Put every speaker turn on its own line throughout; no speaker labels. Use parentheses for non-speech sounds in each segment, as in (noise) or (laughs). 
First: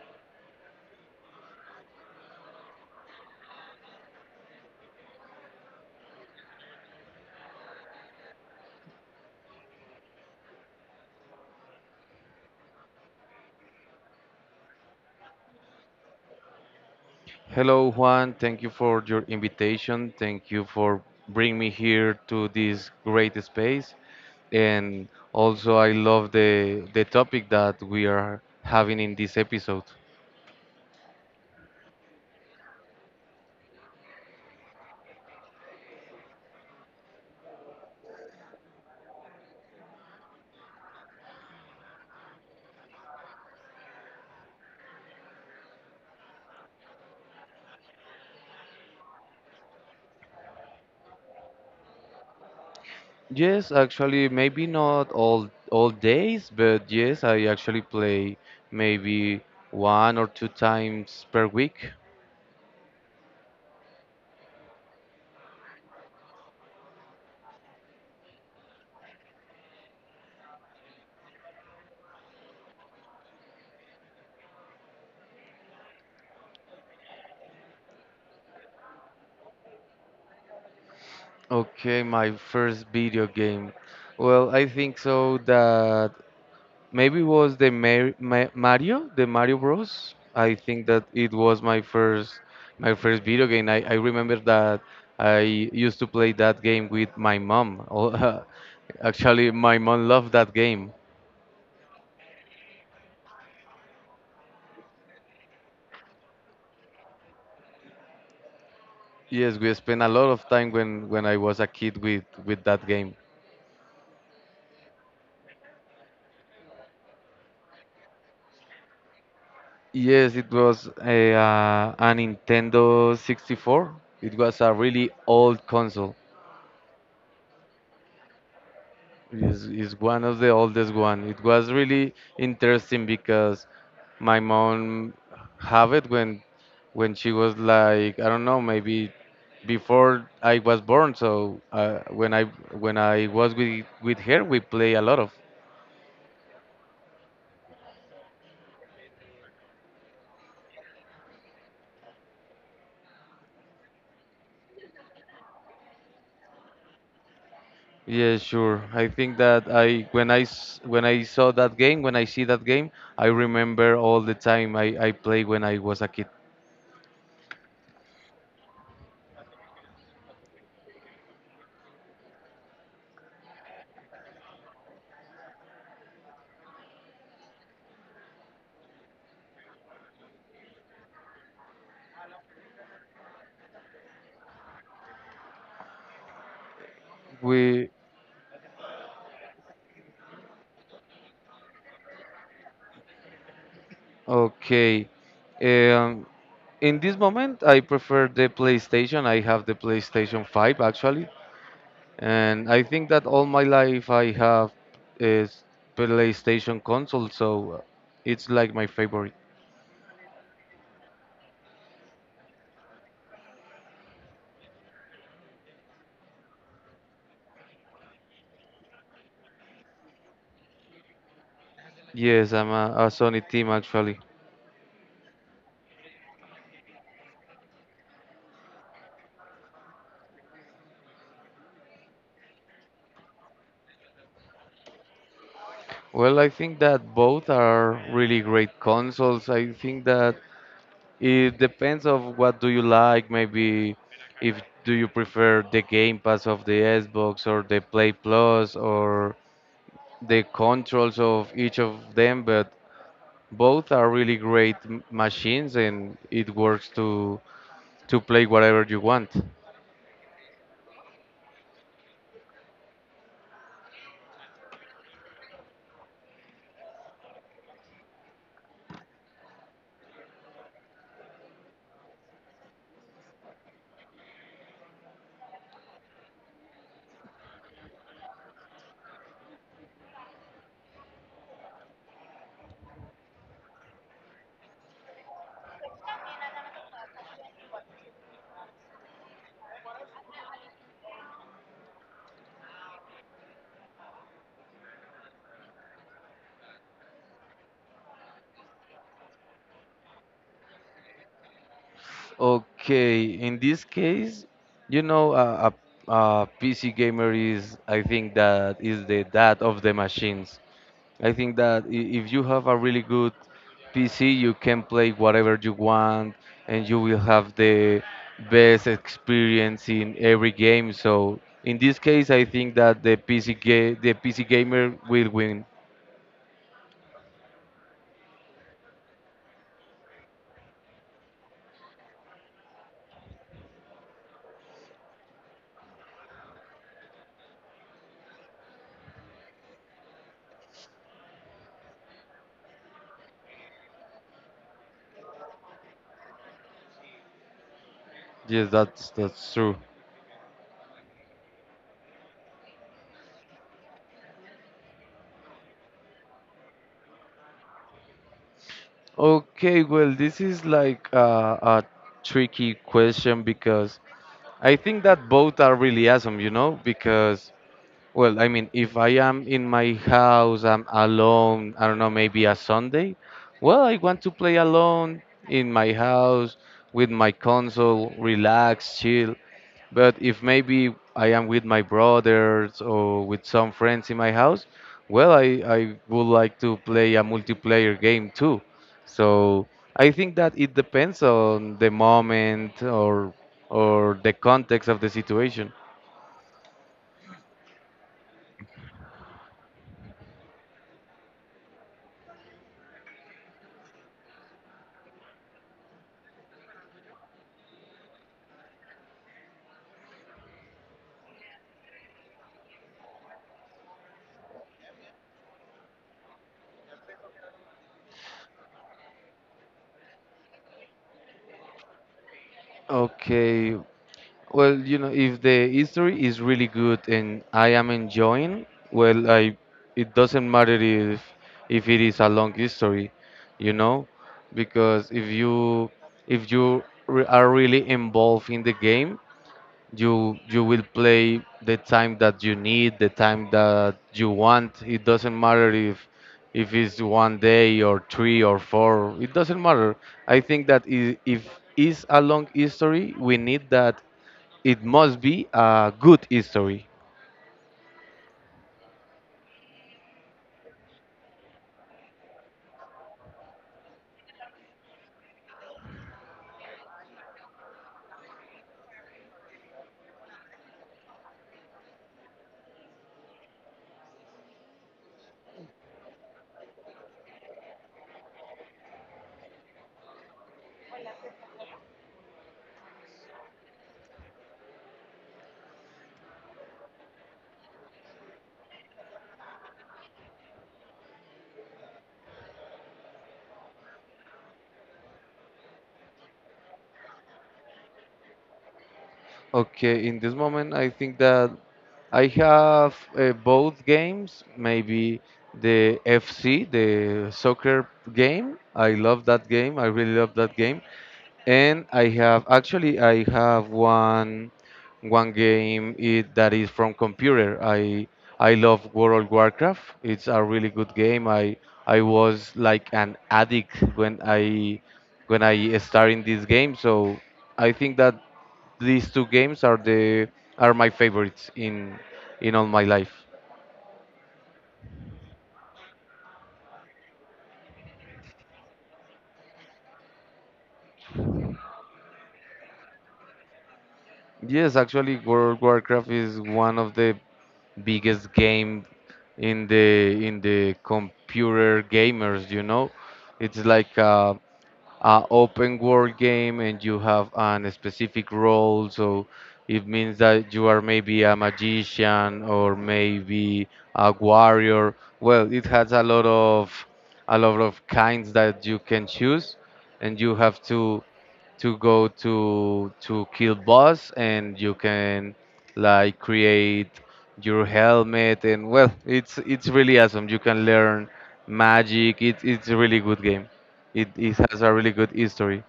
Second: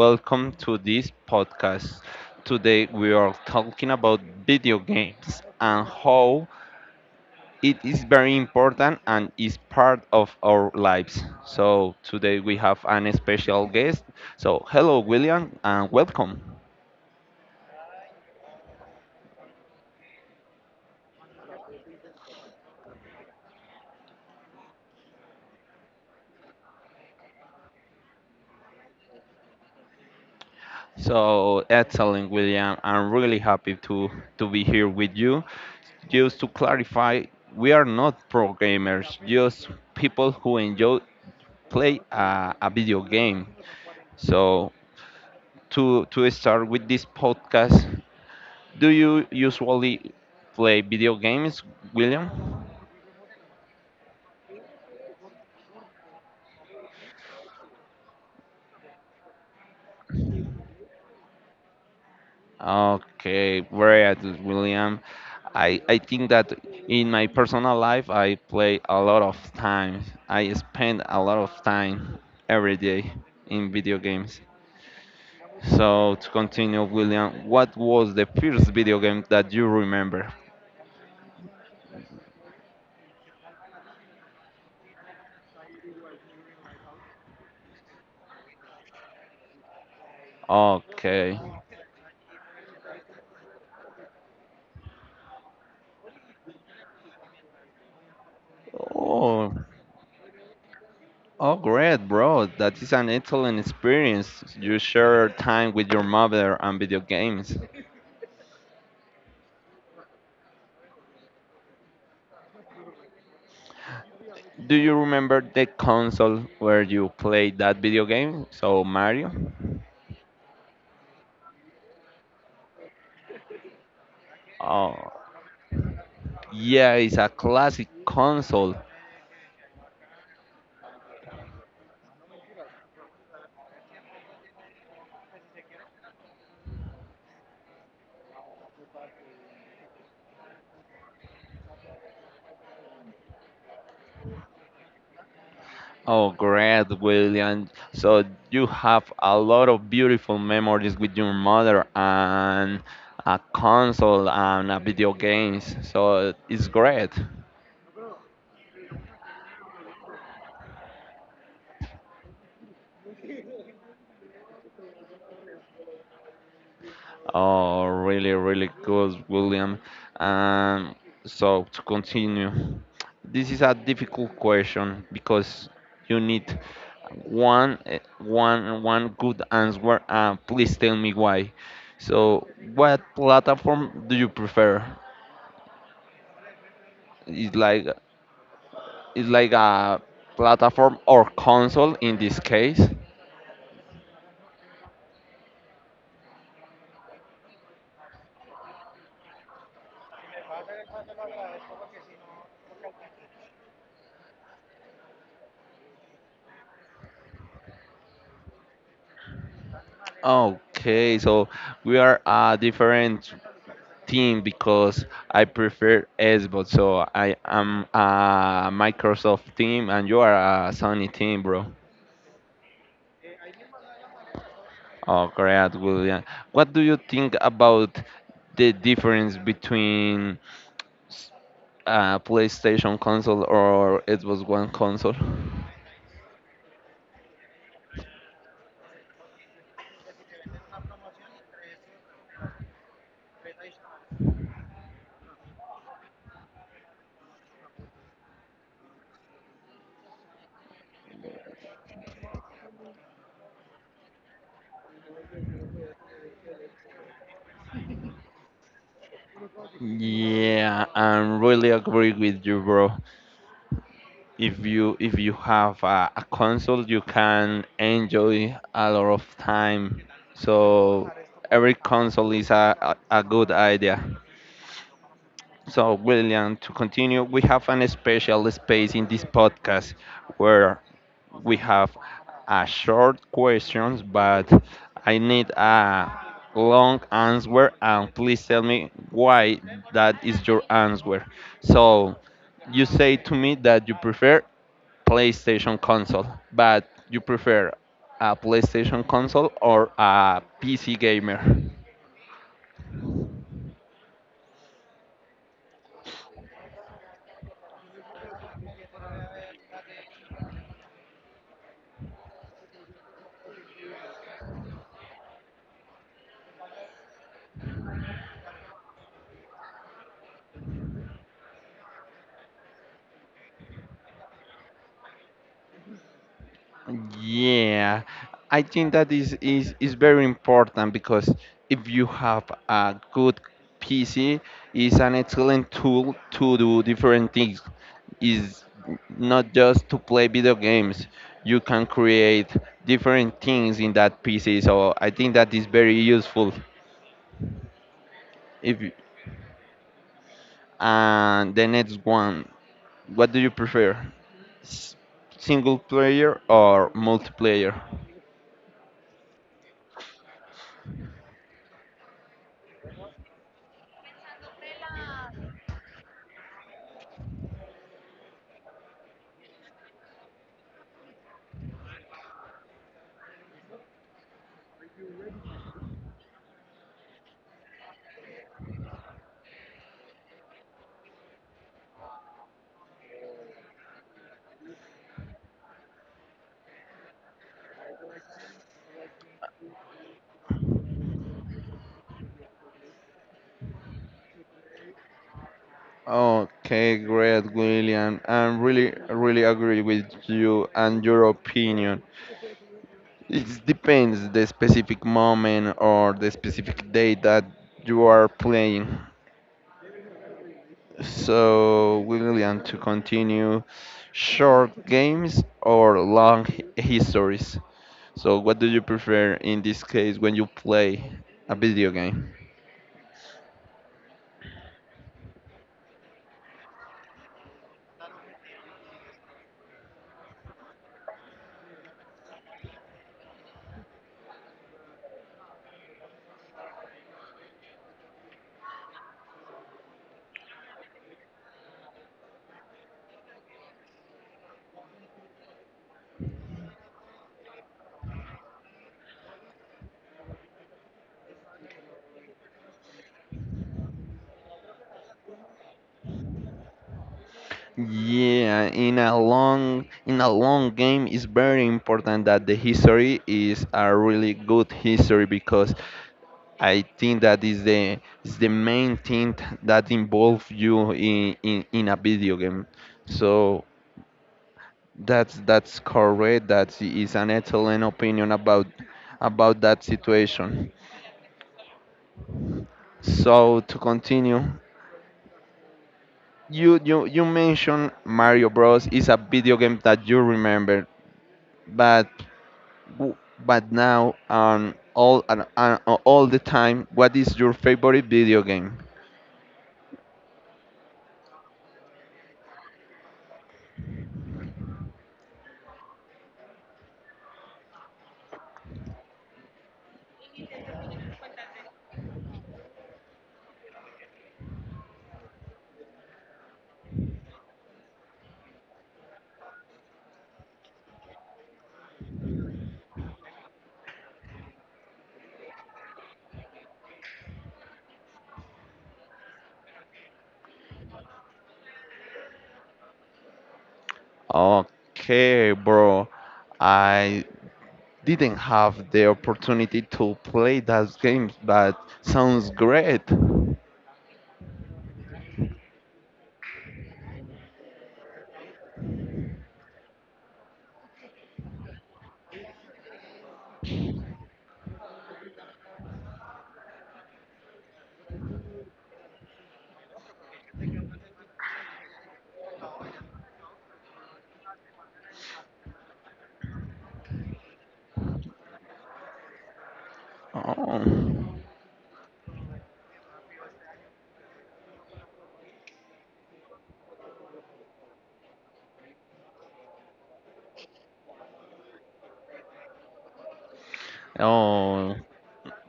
welcome to this podcast. Today, we are talking about video games and how it is very important and is part of our lives. So, today we have an special guest. So, hello, William, and welcome.
Hello, Juan. Thank you for your invitation. Thank you for bringing me here to this great space. And also, I love the topic that we are having in this episode.
So, excellent, William. I'm really happy to be here with you. Just to clarify, we are not pro gamers, just people who enjoy play a video game. So to start with this podcast, do you usually play video games, William?
Yes, actually, maybe not all days, but yes, I actually play maybe one or two times per week.
Okay, very good, William. I think that in my personal life I play a lot of time. I spend a lot of time every day in video games. So to continue, William, what was the first video game that you remember?
Okay, my first video game. Well, I think so that maybe was the Mario, the Mario Bros. I think that it
Okay.
was my first video game. I remember that I used to play that game with my mom. Oh, (laughs) Actually,
Oh.
my mom loved that game.
Oh, great, bro. That is an excellent experience. You share time with your mother and video games.
Yes, we spent a lot of time when I was a kid with that game.
Do you remember the console where you played that video game? So, Mario?
Yes, it was a Nintendo 64. It was a
Oh,
really old console.
yeah, it's a classic console.
Is one of the oldest one. It was really interesting because my mom have it when she was like I don't know maybe before I was born. So when I was with her, we play a lot of.
Oh, great, William. So, you have a lot of beautiful memories with your mother and a console and a video games. So, it's great.
Yeah, sure. I think that I when I s- when I saw that game, I remember all the time I played when I was a kid.
Oh, really, really good, William. Um, so to continue, this is a difficult question because you need one, one good answer. And please tell me why. So, what platform do you prefer? It's like
We
it's like a platform or console in this case.
Okay. Um, In this moment, I prefer the PlayStation. I have the PlayStation 5 actually, and I think that all my life I have a PlayStation console, so it's like my favorite.
Okay, so we are a different team because I prefer Xbox. So I am a Microsoft team and you are a Sony team, bro.
Yes, I'm a Sony team actually.
Oh, great, William. What do you think about the difference between PlayStation console or Xbox One console?
Well, I think that both are really great consoles. I think that it depends of what do you like. Maybe if do you prefer the Game Pass of the Xbox or the Play Plus or the controls of each of them, but both are really great machines and it works to play whatever you want.
Yeah, I am really agree with you, bro. If you have a console you can enjoy a lot of time, so every console is a good idea. So, William, to continue, we have an special space in this podcast where we have a short questions, but I need a long answer, and please tell me why that is your answer. So you say to me that you prefer PlayStation console, but you prefer a PlayStation console or a PC gamer?
Okay, in this case, you know, a PC gamer is, I think, that is the dad of the machines. I think that if you have a really good PC, you can play whatever you want, and you will have the best experience in every game. So in this case, I think that the the PC gamer will win.
Yeah, I think that is very important because if you have a good PC, is an excellent tool to do different things. Is not just to play video games. You can create different things in that PC. So I think that is very useful.
Yes,
If
that's true.
and the next one, what do you prefer? S- Single player or multiplayer?
Okay, well, this is like a tricky question because I think that both are really awesome, you know. Because Well, I mean, if I am in my house, I'm alone, I don't know, maybe a Sunday, well, I want to play alone in my house with my console, relax, chill. But if maybe I am with my brothers or with some friends in my house, well, I would like to play a multiplayer game too. So I think that it depends on the moment or the context of the situation.
Okay, great, William. I really, really agree with you and your opinion. It depends the specific moment or the specific day that you are playing. So, William, to continue, short games or long histories? So, what do you prefer in this case when you play a video game?
Okay, well, you know, if the history is really good and I am enjoying, well, I it doesn't matter if it is a long history, you know, because if you are really involved in the game, you will play the time that you need, the time that you want. It doesn't matter if it's one day or three or four. It doesn't matter. I think that if is a long history, we need that it must be a good history.
Yeah, in a long game, it's very important that the history is a really good history because I think that is the main thing that involve you in a video game. So that's correct. That is an excellent opinion about that situation. So to continue, you mentioned Mario Bros. Is a video game that you remember, but w- but now and all and all the time, what is your favorite video game?
Okay, in this moment, I think that I have both games. Maybe the FC, the soccer game. I love that game. I really love that game. And I have actually I have one game that is from computer. I love World of Warcraft. It's a really good game. I was like an addict when I started this game. So I think that these two games are the are my favorites in all my life.
Okay, bro. I didn't have the opportunity to play those games, but sounds great.
Yes, actually, World of Warcraft is one of the biggest game in the computer gamers, you know, it's like a open world game, and you have an specific role, so it means that you are maybe a magician or maybe a warrior. Well, it has a lot of kinds that you can choose, and you have to
Oh,
to go to kill boss, and you can like create your helmet, and, well, it's really awesome. You can learn magic. It's a really good game. It has a really
oh,
good history.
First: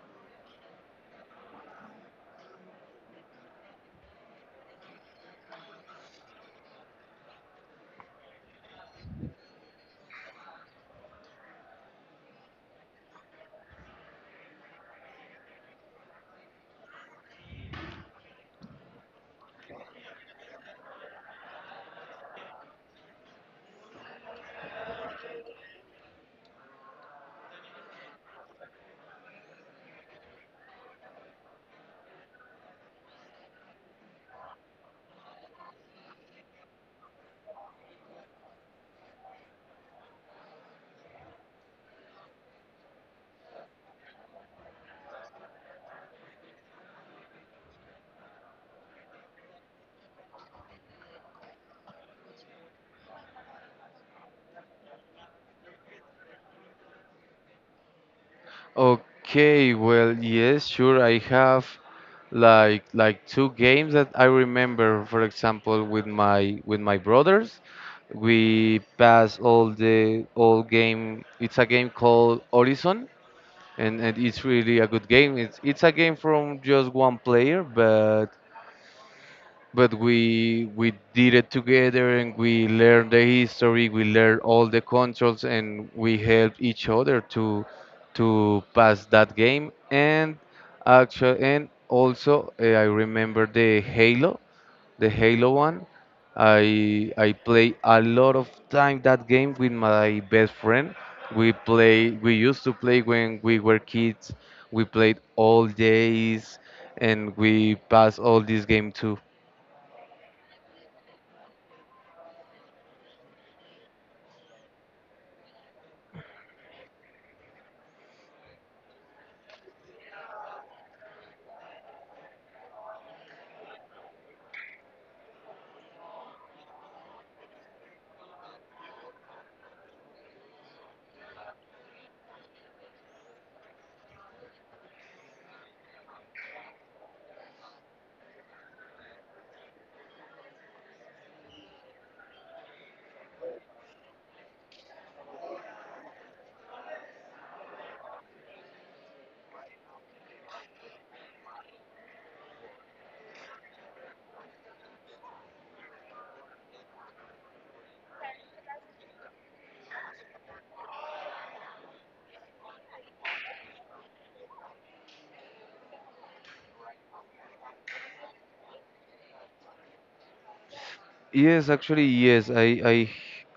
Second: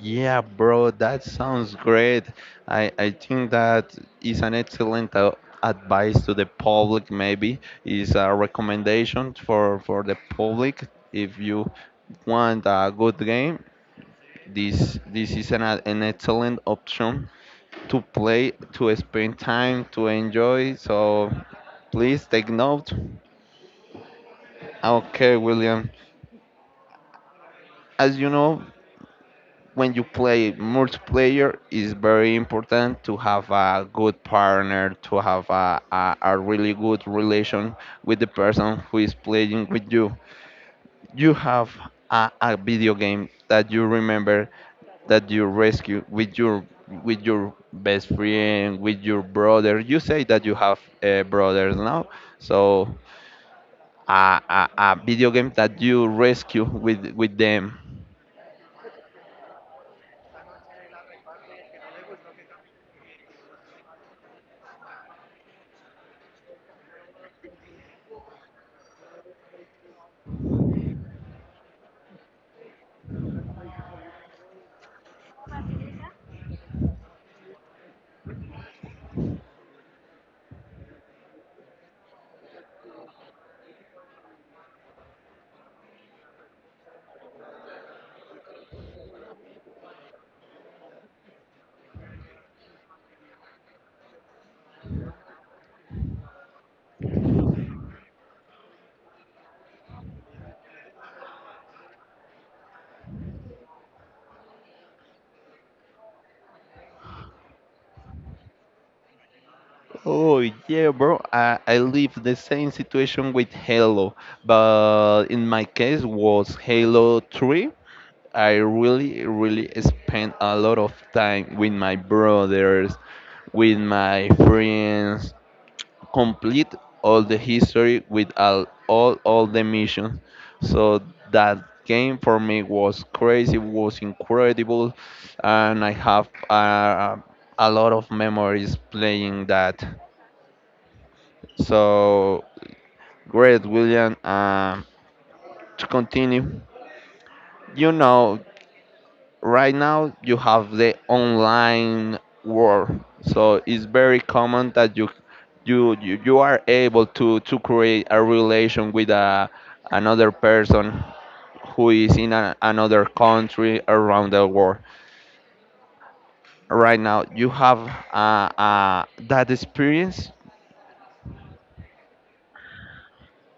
yeah, bro, that sounds great. I think that is an excellent advice to the public, maybe, is a recommendation for the public. If you want a good game, this is an excellent option to play, to spend time, to enjoy. So please take note. Okay, William. As you know, when you play multiplayer, it's very important to have a good partner, to have a really good relation with the person who is playing with you. You have a video game that you remember that you rescue with your best friend, with your brother? You say that you have brothers now. So a video game that you rescue with them?
Okay, well, yes, sure, I have like two games that I remember, for example, with my brothers. We pass all the all game. It's a game called Horizon, and it's really a good game. It's a game from just one player, but we did it together, and we learned the history, we learned all the controls, and we helped each other to pass that game. And actually, and also, I remember the Halo, one. I play a lot of time that game with my best friend. We used to play when we were kids, we played all days, and we passed all this game too.
Oh, yeah, bro, I live the same situation with halo, but in my case was halo 3. I really, really spend a lot of time with my brothers, with my friends, complete all the history with all the missions. So that game for me was crazy, was incredible, and I have a lot of memories playing that. So great, William. To continue, you know, right now you have the online world, so it's very common that you are able to create a relation with another person who is in another country around the world. Right now you have that experience?
Yes, actually, yes. I I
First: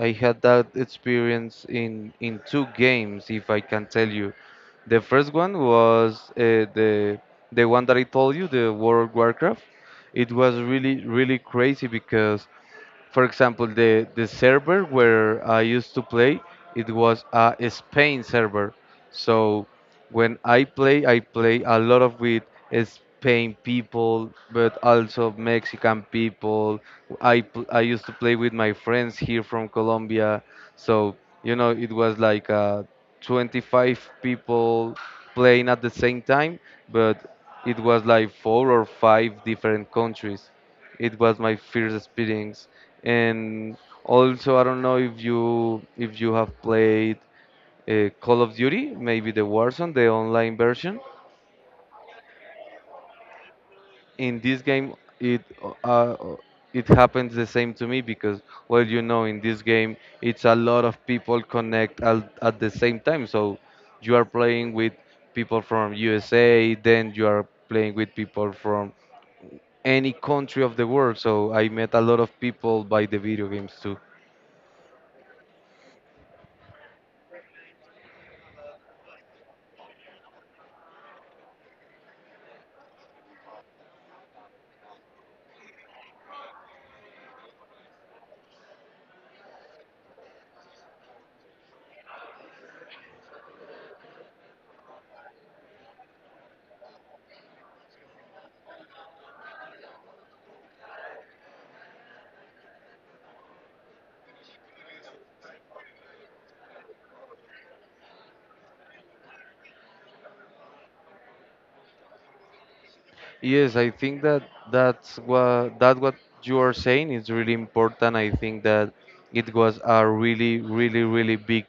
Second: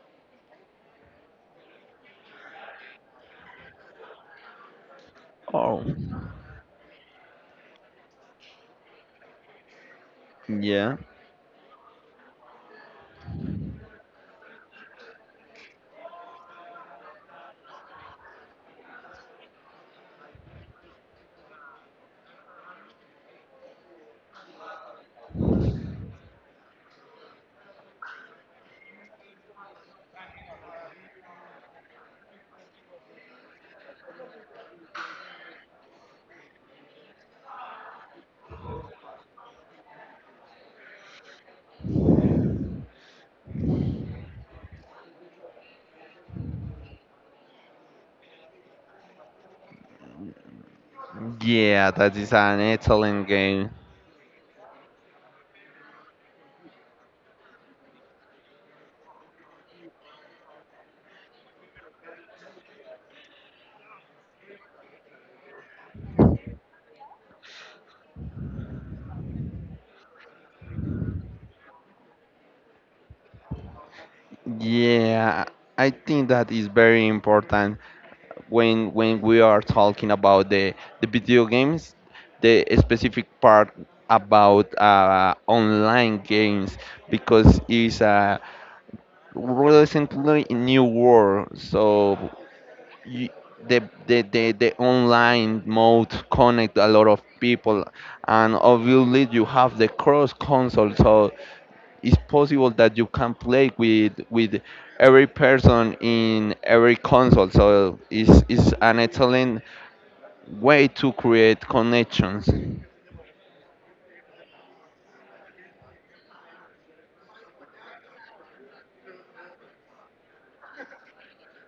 I had that experience in two games, if I can tell you. The first one
Oh,
was the one that I told you, the World of Warcraft. It was really
yeah.
really crazy because, for example, the server where I used to play, it was a Spain server. So when I play a lot of with Spain people, but also Mexican people. I used to play with my friends here from Colombia. So, you know, it was like 25 people playing at the same time, but it was like four or five different countries. It was my first experience. And also, I don't know if you have played Call of Duty, maybe the Warzone, the online version.
Yeah, that is an excellent game.
In this game, it uh, it happens the same to me because, well, you know, in this game, it's a lot of people connect at the same time. So you are playing with people from USA, then you are playing with people from any country of the world. So I met a lot of people by the video games too.
Yeah, I think that is very important. When we are talking about the video games, the specific part about online games, because it's a relatively new world. So you, the the online mode connect a lot of people, and obviously you have the cross console, so it's possible that you can play with every person in every console. So it's an excellent way to create connections.
Yes, I think that that's what that what you are saying is really important. I think that it was a really, really, really big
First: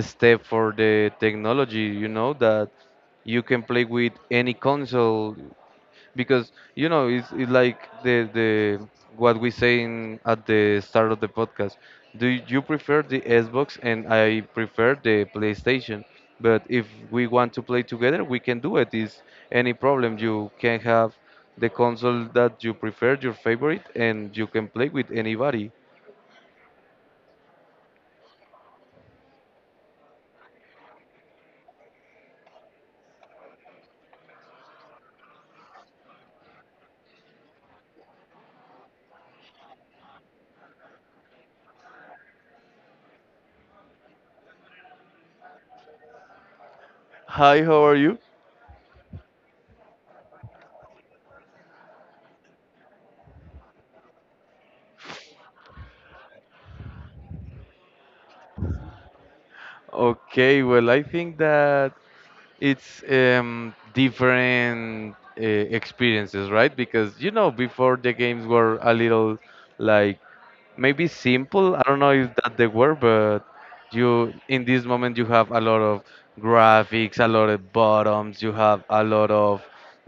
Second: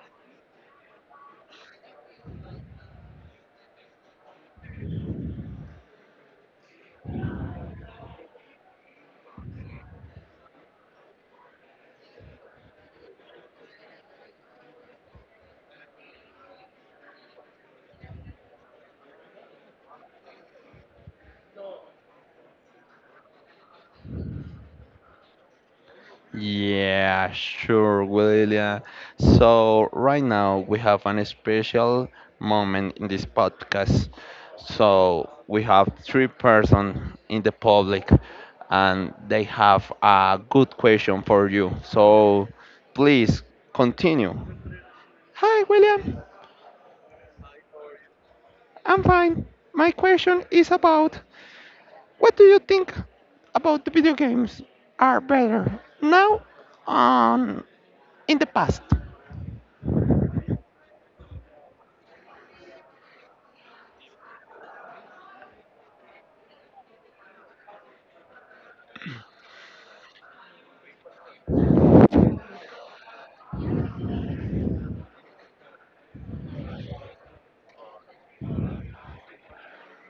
step for the technology. You know that you can play with any console because, you know, it's like the what we saying at the start of the podcast. Do you prefer the Xbox, and I prefer the PlayStation, but if we want to play together, we can do it. Is any problem. You can have the console that you prefer, your favorite, and you can play with anybody.
Yeah, sure, William. So, right now we have an special moment in this podcast. So, we have three persons in the public and they have a good question for you. So, please continue. Hi, William.
Hi, how are you?
I'm fine. My question is about, what do you think about the video games are better now on in the past?
Okay, well, I think that it's different experiences, right? Because, you know, before the games were a little like maybe simple. I don't know if that the word, but you in this moment you have a lot of graphics, a lot of bottoms, you have a lot of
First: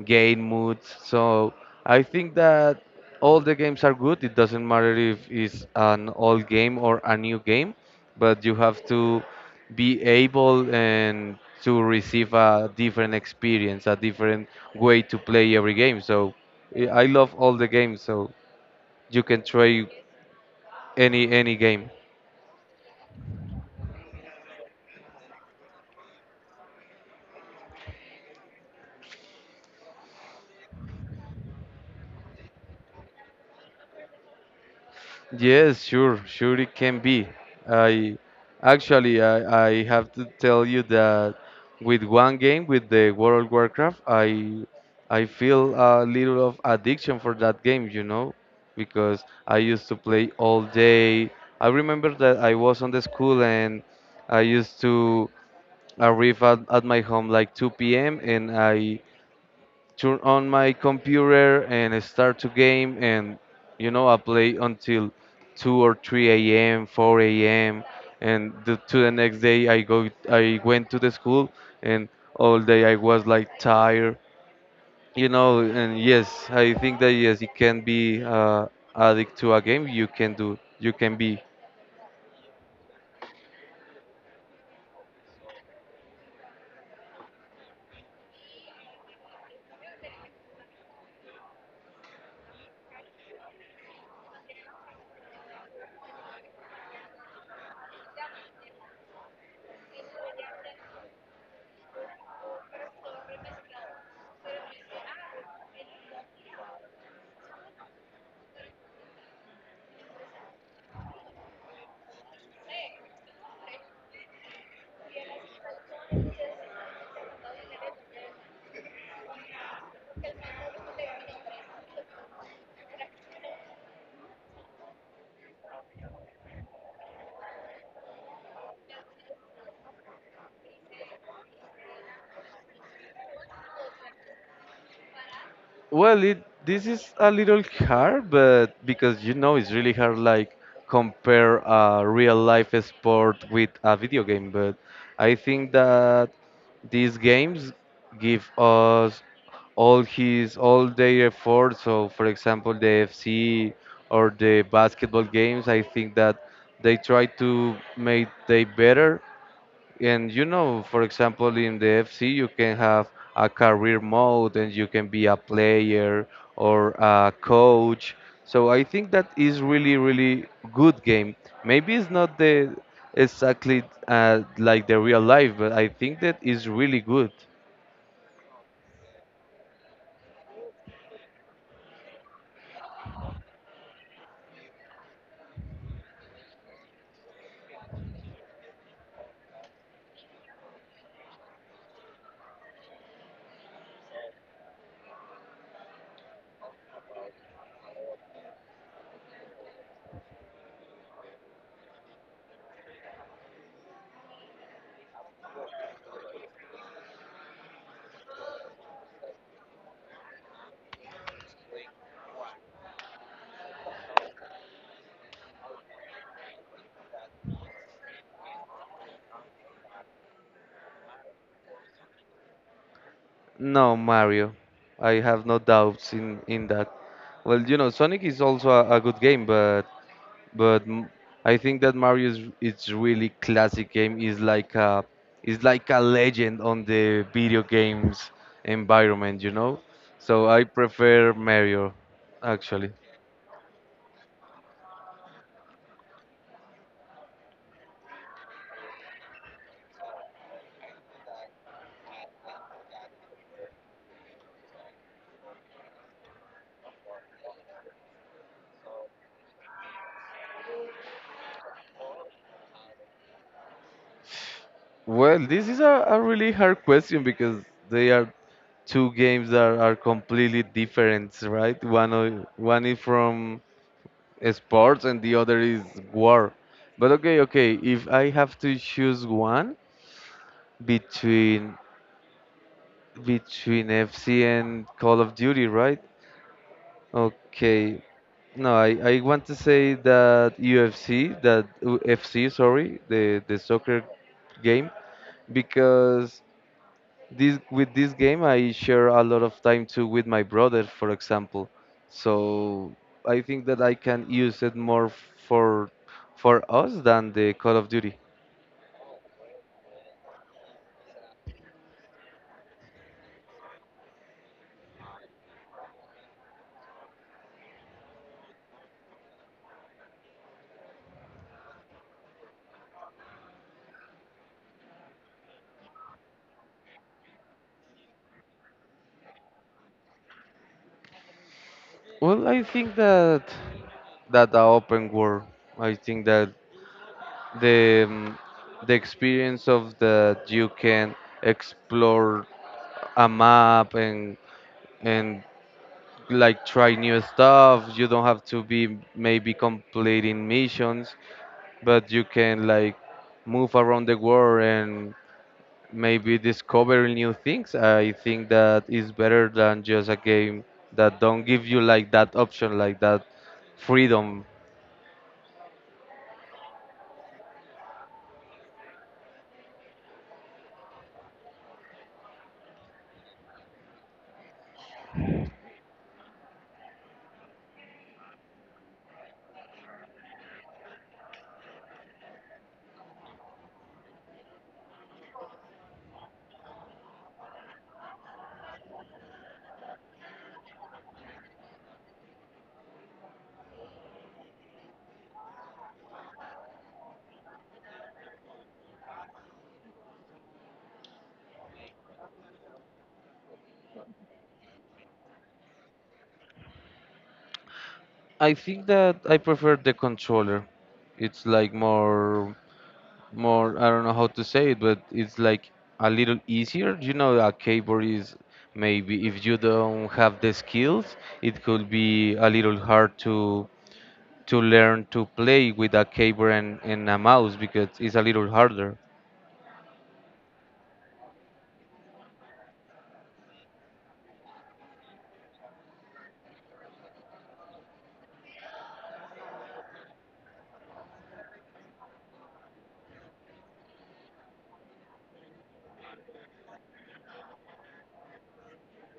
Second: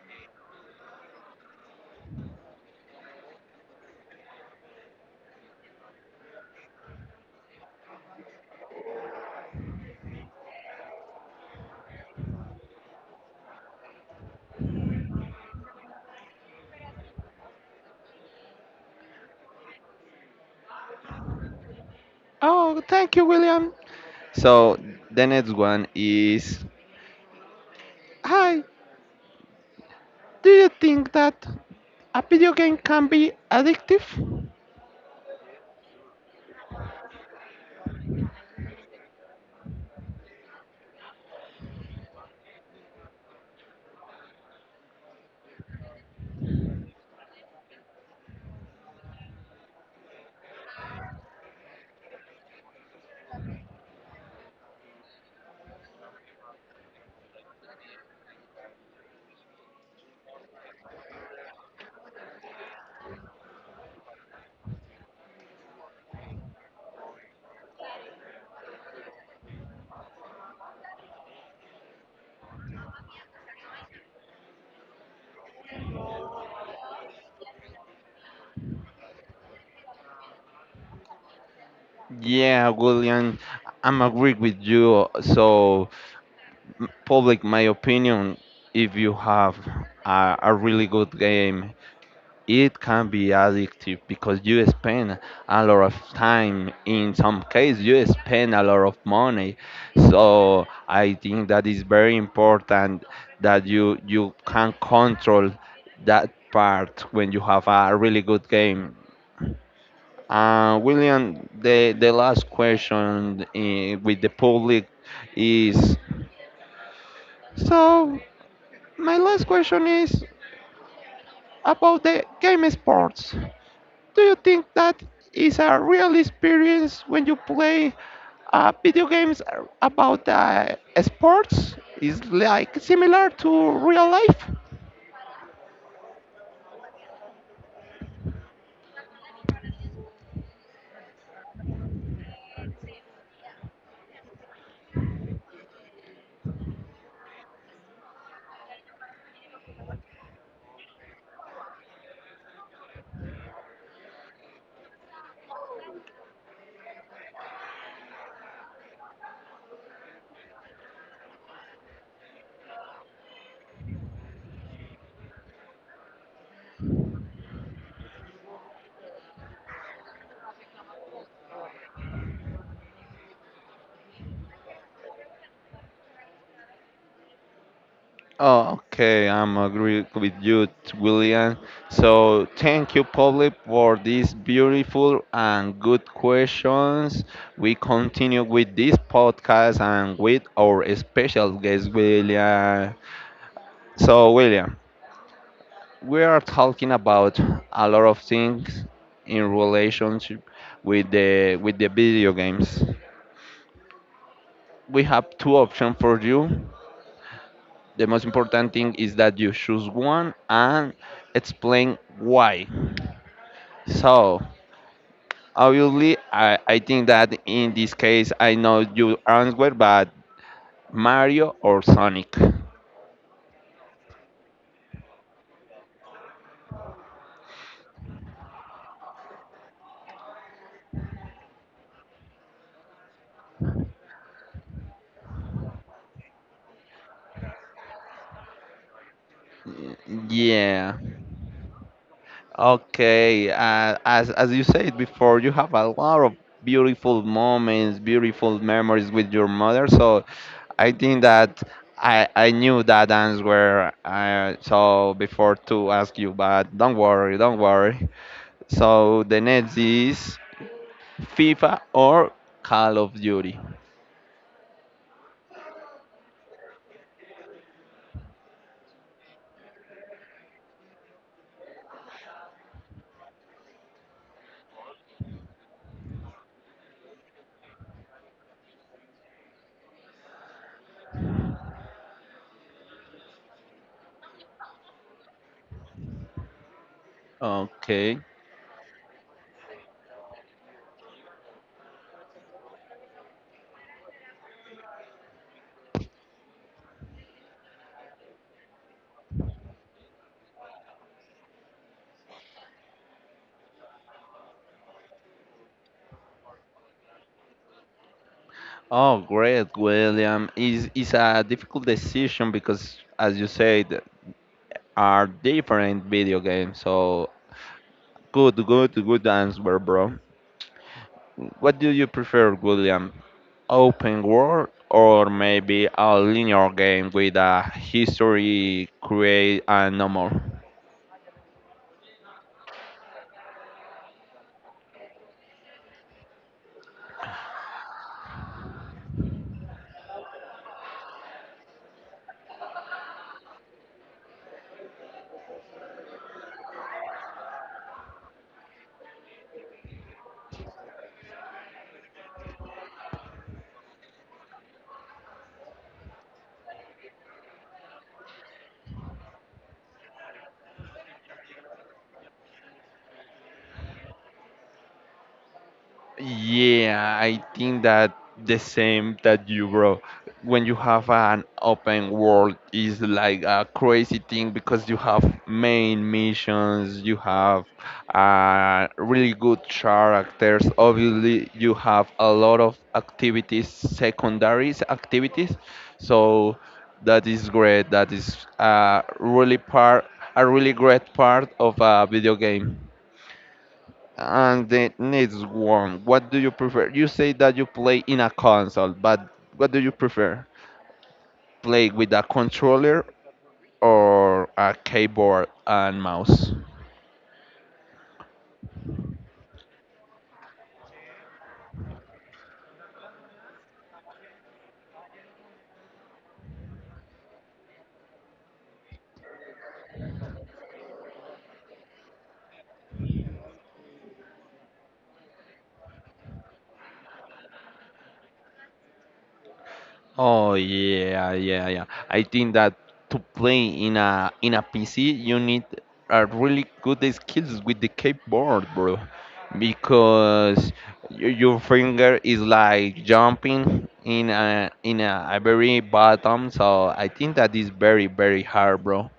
game moods. So I think that all the games are good. It doesn't matter if it's an old game or a new game, but you have to be able and to receive a different experience, a different way to play every game. So I love all the games. So you can try any game.
Oh, thank you, William. So the next one is, hi, do you think that a video game can be addictive?
Yes, sure, sure it can be. I I have to tell you that with one game, with the World of Warcraft, I feel a little of addiction for that game, you know, because I used to play all day. I remember that I was on the school, and I used to arrive at my home like 2 p.m. and I turn on my computer and start to game, and, you know, I play until 2 or 3 a.m 4 a.m, and to the next day I went to the school, and all day I was like tired, you know. And yes, I think that yes you can be addict to a game, you can do, you can be.
Yeah, William, I'm agree with you. So public, my opinion, if you have a really good game, it can be addictive because you spend a lot of time. In some case you spend a lot of money, so I think that is very important that you can control that part when you have a really good game. William, the last question, with the public, is, so, my last question is about the game sports. Do you think that is a real experience when you play video games about sports? Is like similar to real life?
Well, it this is a little hard, but because you know it's really hard like compare a real life sport with a video game, but I think that these games give us all their efforts. So, for example, the FC or the basketball games, I think that they try to make they better, and, you know, for example, in the FC, you can have a career mode, and you can be a player or a coach. So I think that is really, really good game. Maybe it's not the exactly like the real life, but I think that is really good.
Okay, I'm agree with you, William. So thank you, Pablo, for these beautiful and good questions. We continue with this podcast and with our special guest, William. So, William, we are talking about a lot of things in relationship with the video games. We have two options for you. The most important thing is that you choose one and explain why. So obviously, I think that in this case I know you answer, but Mario or Sonic?
No, Mario, I have no doubts in that. Well, you know, Sonic is also a good game, but but m- I think that Mario is it's really classic game. Is like a legend on the video games environment, you know. So I
Yeah.
prefer Mario, actually.
Okay, as you said before, you have a lot of beautiful moments, beautiful memories with your mother. So, I think that I knew that answer. So before to ask you, but don't worry, don't worry. So the next is FIFA or Call of Duty.
Well, this is a really hard question because they are two games that are completely different, right? One is from sports and the other is war. But okay, if I have to choose one between FC and Call of Duty, right? Okay.
Okay.
No, I want to say that UFC, that FC, sorry, the soccer game, because this with this game I share a lot of time too with my brother, for example. So I think that I can use it more for us than the Call of Duty.
Oh, great, William. Is a difficult decision because, as you said, are different video games. So, good, good, good answer, bro. What do you prefer, William? Open world or maybe a linear game with a history, create, and no more?
Well, I think that the open world. I think that the um, the experience of that you can explore a map and and like try new stuff. You don't have to be maybe completing missions, but you can like move around the world and maybe discover new things. I think that is better than just a game that don't give you like that option, like that freedom.
Yeah, I think that the same that you, bro. When you have an open world is like a crazy thing because you have main missions, you have really good characters. Obviously, you have a lot of activities, secondaries activities. So that is great. That is a really part, a really great part of a video game. And the next one, what do you prefer? You say that you play in a console, but what do you prefer? Play with a controller or a keyboard and mouse?
I think that I prefer the controller. It's like more I don't know how to say it, but it's like a little easier. You know, a keyboard is maybe if you don't have the skills, it could be a little hard to learn to play with a keyboard and a mouse because it's a little harder.
Oh, yeah, yeah, yeah. I think that to play in a PC you need a really good skills with the keyboard, bro. Because your finger is like jumping in a a very bottom, so I think that is very very hard, bro.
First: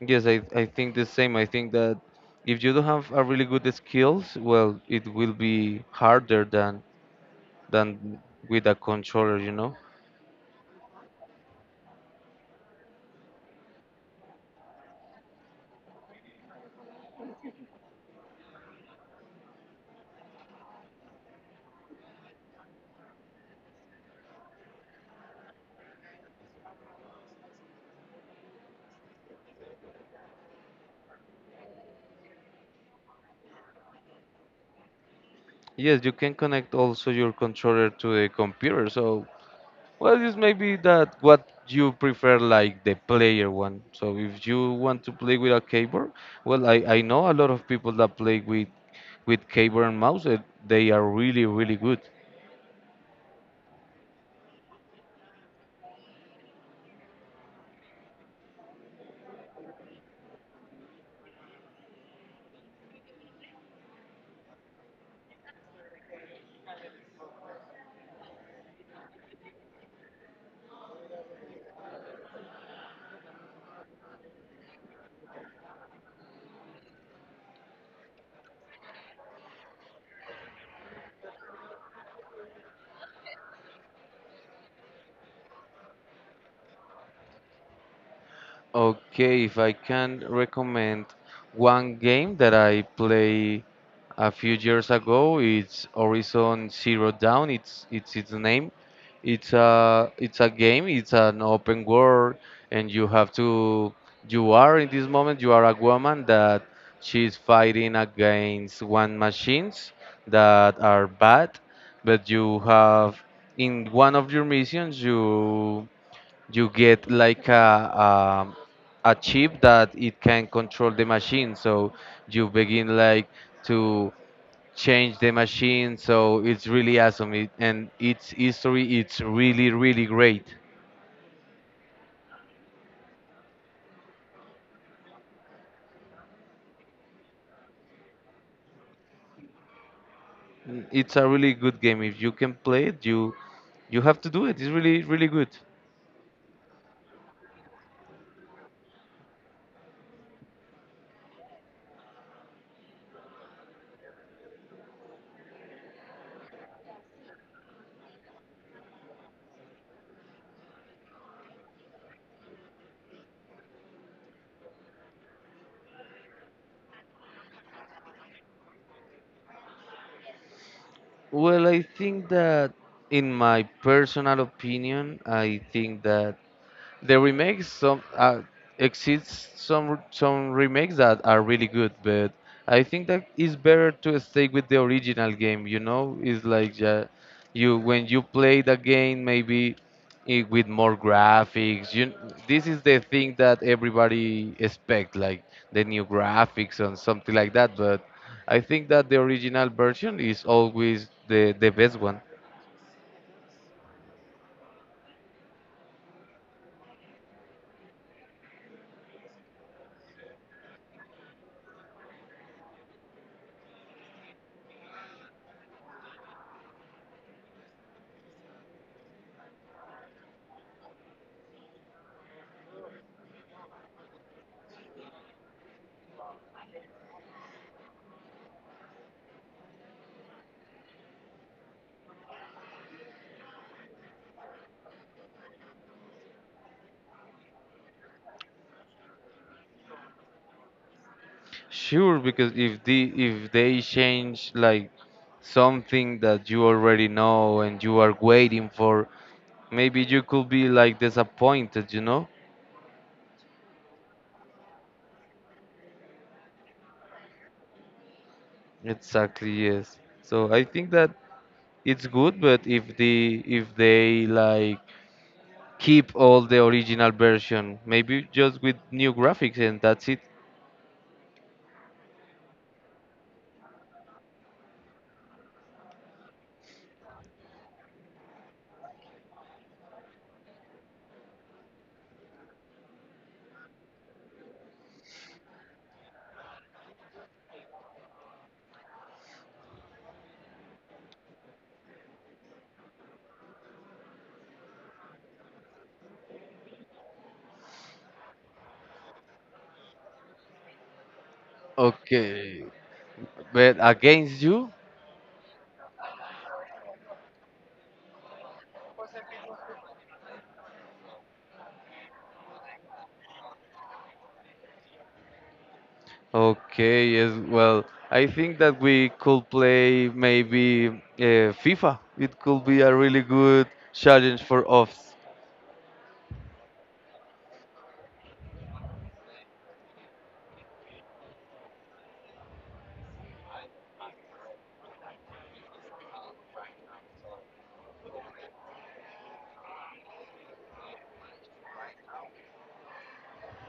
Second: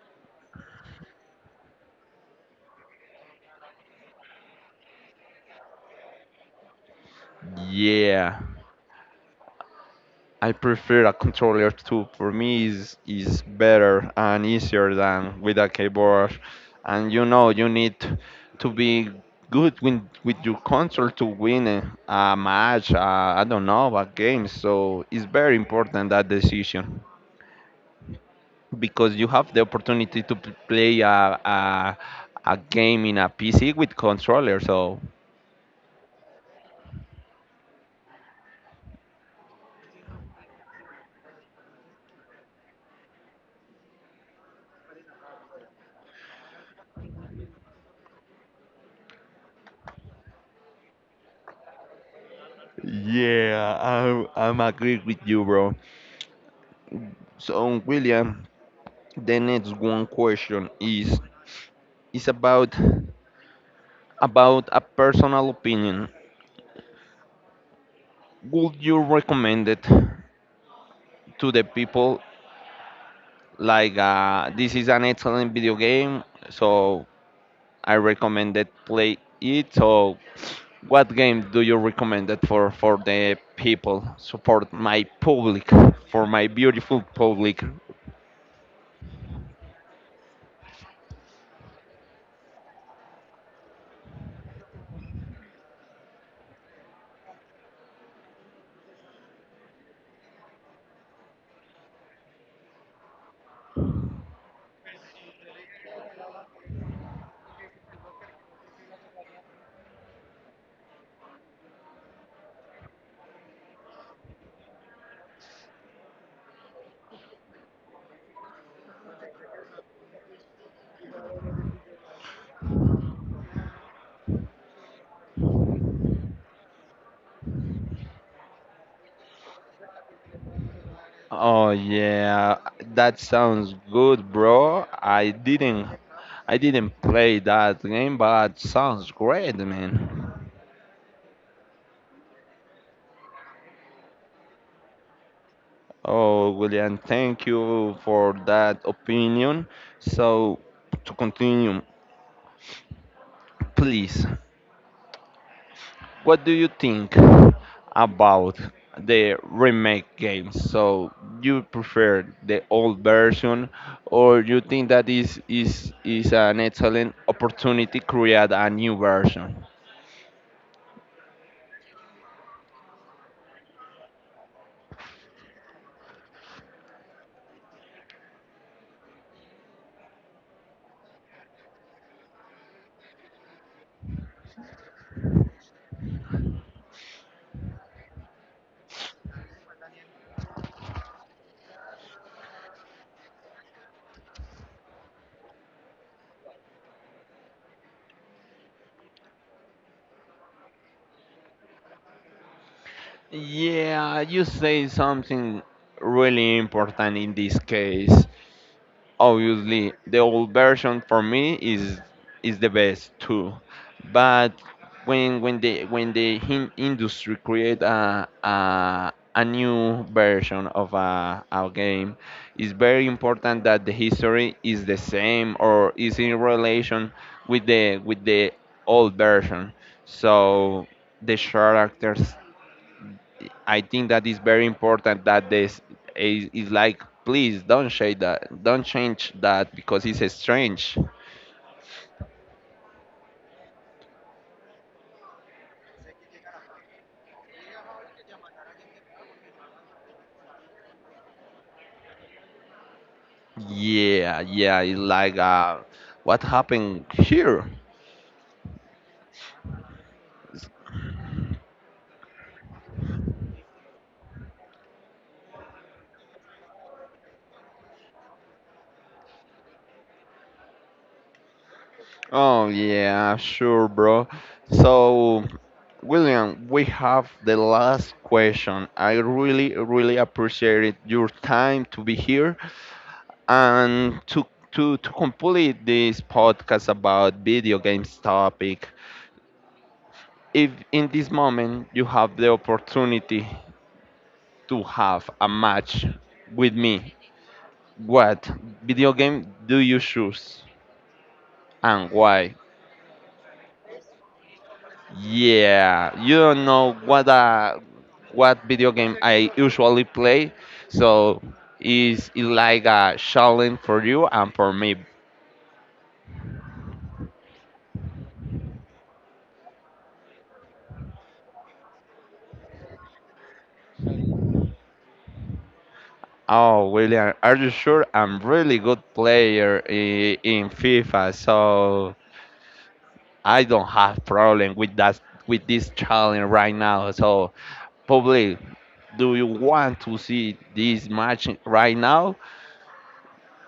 Yes, I think the same. I think that if you don't have a really good skills, well, it will be harder than than
Yeah.
with a controller, you know.
I prefer a controller too. For me, is better and easier than with a keyboard. And you know, you need to be good with your console to win a match. I don't know a game. So it's very important that decision because you have the opportunity to play a game in a PC with controller. So
Yes, you can connect also your controller to the computer, so well, this may be that what you prefer, like the player one. So if you want to play with a keyboard, well, I know a lot of people that play with keyboard and mouse. They are really really good.
yeah, I'm agree with you, bro. So William, the next one question is about a personal opinion. Would you recommend it to the people like, this is an excellent video game, so I recommend that play it? So what game do you recommend it for the people? So for my public, for my beautiful public.
Okay, if I can recommend one game that I play a few years ago, it's Horizon Zero Dawn. It's its name. It's a game. It's an open world, and you have to. You are in this moment. You are a woman that she's fighting against one machines that are bad, but you have in one of your missions you get like a chip that it can control the machine, so you begin like to change the machine. So it's really awesome it, and its history it's really really great.
Oh yeah, that sounds good, bro. I didn't play that game, but sounds great, man.
Mm, it's a really good game. If you can play it, you have to do it. It's really really good.
Oh, William, thank you for that opinion. So, to continue, please, what do you think about the remake games? So, you prefer the old version, or you think that is an excellent opportunity to create a new version?
Well, I think that in my personal opinion I think that the remakes some exists some remakes that are really good, but I think that it's better to stay with the original game, you know. It's like yeah, you when you play the game maybe it, with more graphics you this is the thing that everybody expect, like the new graphics and something like that. But I think that the original version is always the best one.
Yeah, you say something really important in this case. Obviously, the old version for me is the best too. But when the industry create a new version of a game, it's very important that the history is the same or is in relation with the old version. So the characters, I think that is very important that this is like, please don't change that, don't change that, because it's strange.
Sure, because if the if they change like something that you already know and you are waiting for, maybe you could be like disappointed, you know?
Yeah, yeah, it's like what happened here?
Exactly, yes. So I think that it's good, but if the if they like keep all the original version, maybe just with new graphics and that's it.
Oh yeah, sure bro. So William, we have the last question. I really really appreciate your time to be here and to to complete this podcast about video games topic. If in this moment you have the opportunity to have a match with me, what video game do you choose and why?
Okay, but against you,
Yeah, you don't know what video game I usually play, so it's it like a challenge for you and for me?
okay, yes. Well, I think that we could play maybe FIFA. It could be a really good challenge for us.
Oh, William, are you sure? I'm really good player in FIFA, so I don't have problem with that with this challenge right now. So probably, do you want to see this match right now?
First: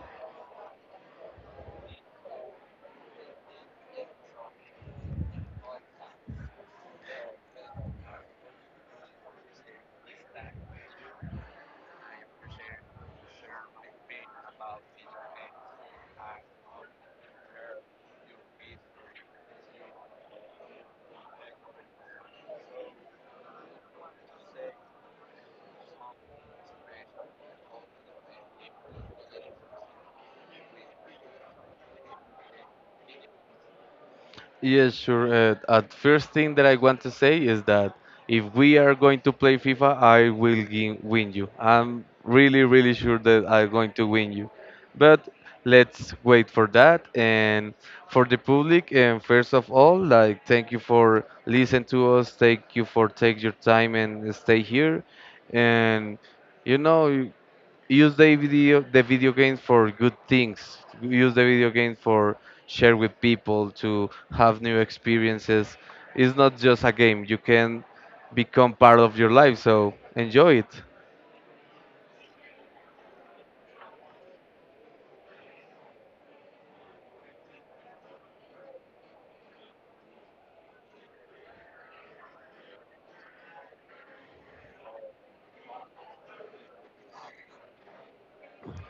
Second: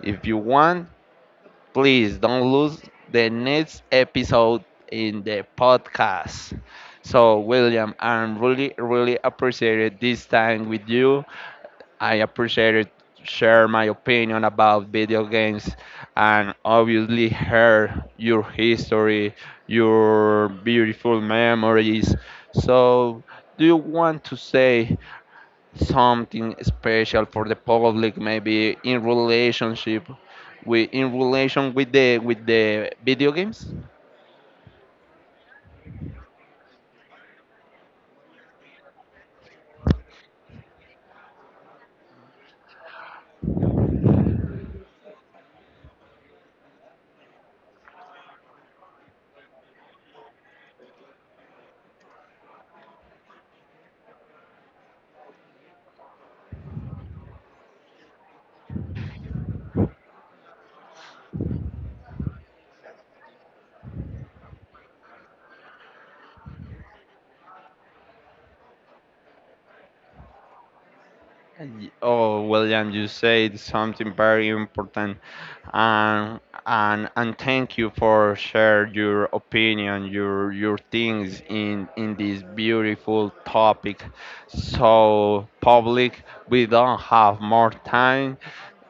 If you want, please don't lose the next episode in the podcast. So William, I'm really really appreciated this time with you. I appreciated share my opinion about video games and obviously hear your history, your beautiful memories. So do you want to say something special for the public maybe in relationship with in relation with the video games?
Yes, sure. At first thing that I want to say is that if we are going to play FIFA, win you. I'm really, really sure that I'm going to win you. But let's wait for that. And for the public, and first of all, like thank you for listening to us. Thank you for take your time and stay here. And you know, use the video games for good things. Use the video games for share with people to have new experiences. It's not just a game. You can become part of your life, so enjoy it.
Oh, William, you said something very important, and and thank you for share your opinion, your things in this beautiful topic. So public, we don't have more time,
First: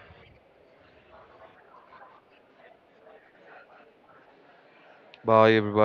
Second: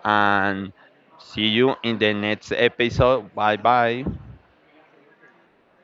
and see you in the next episode. Bye bye.
Bye everybody.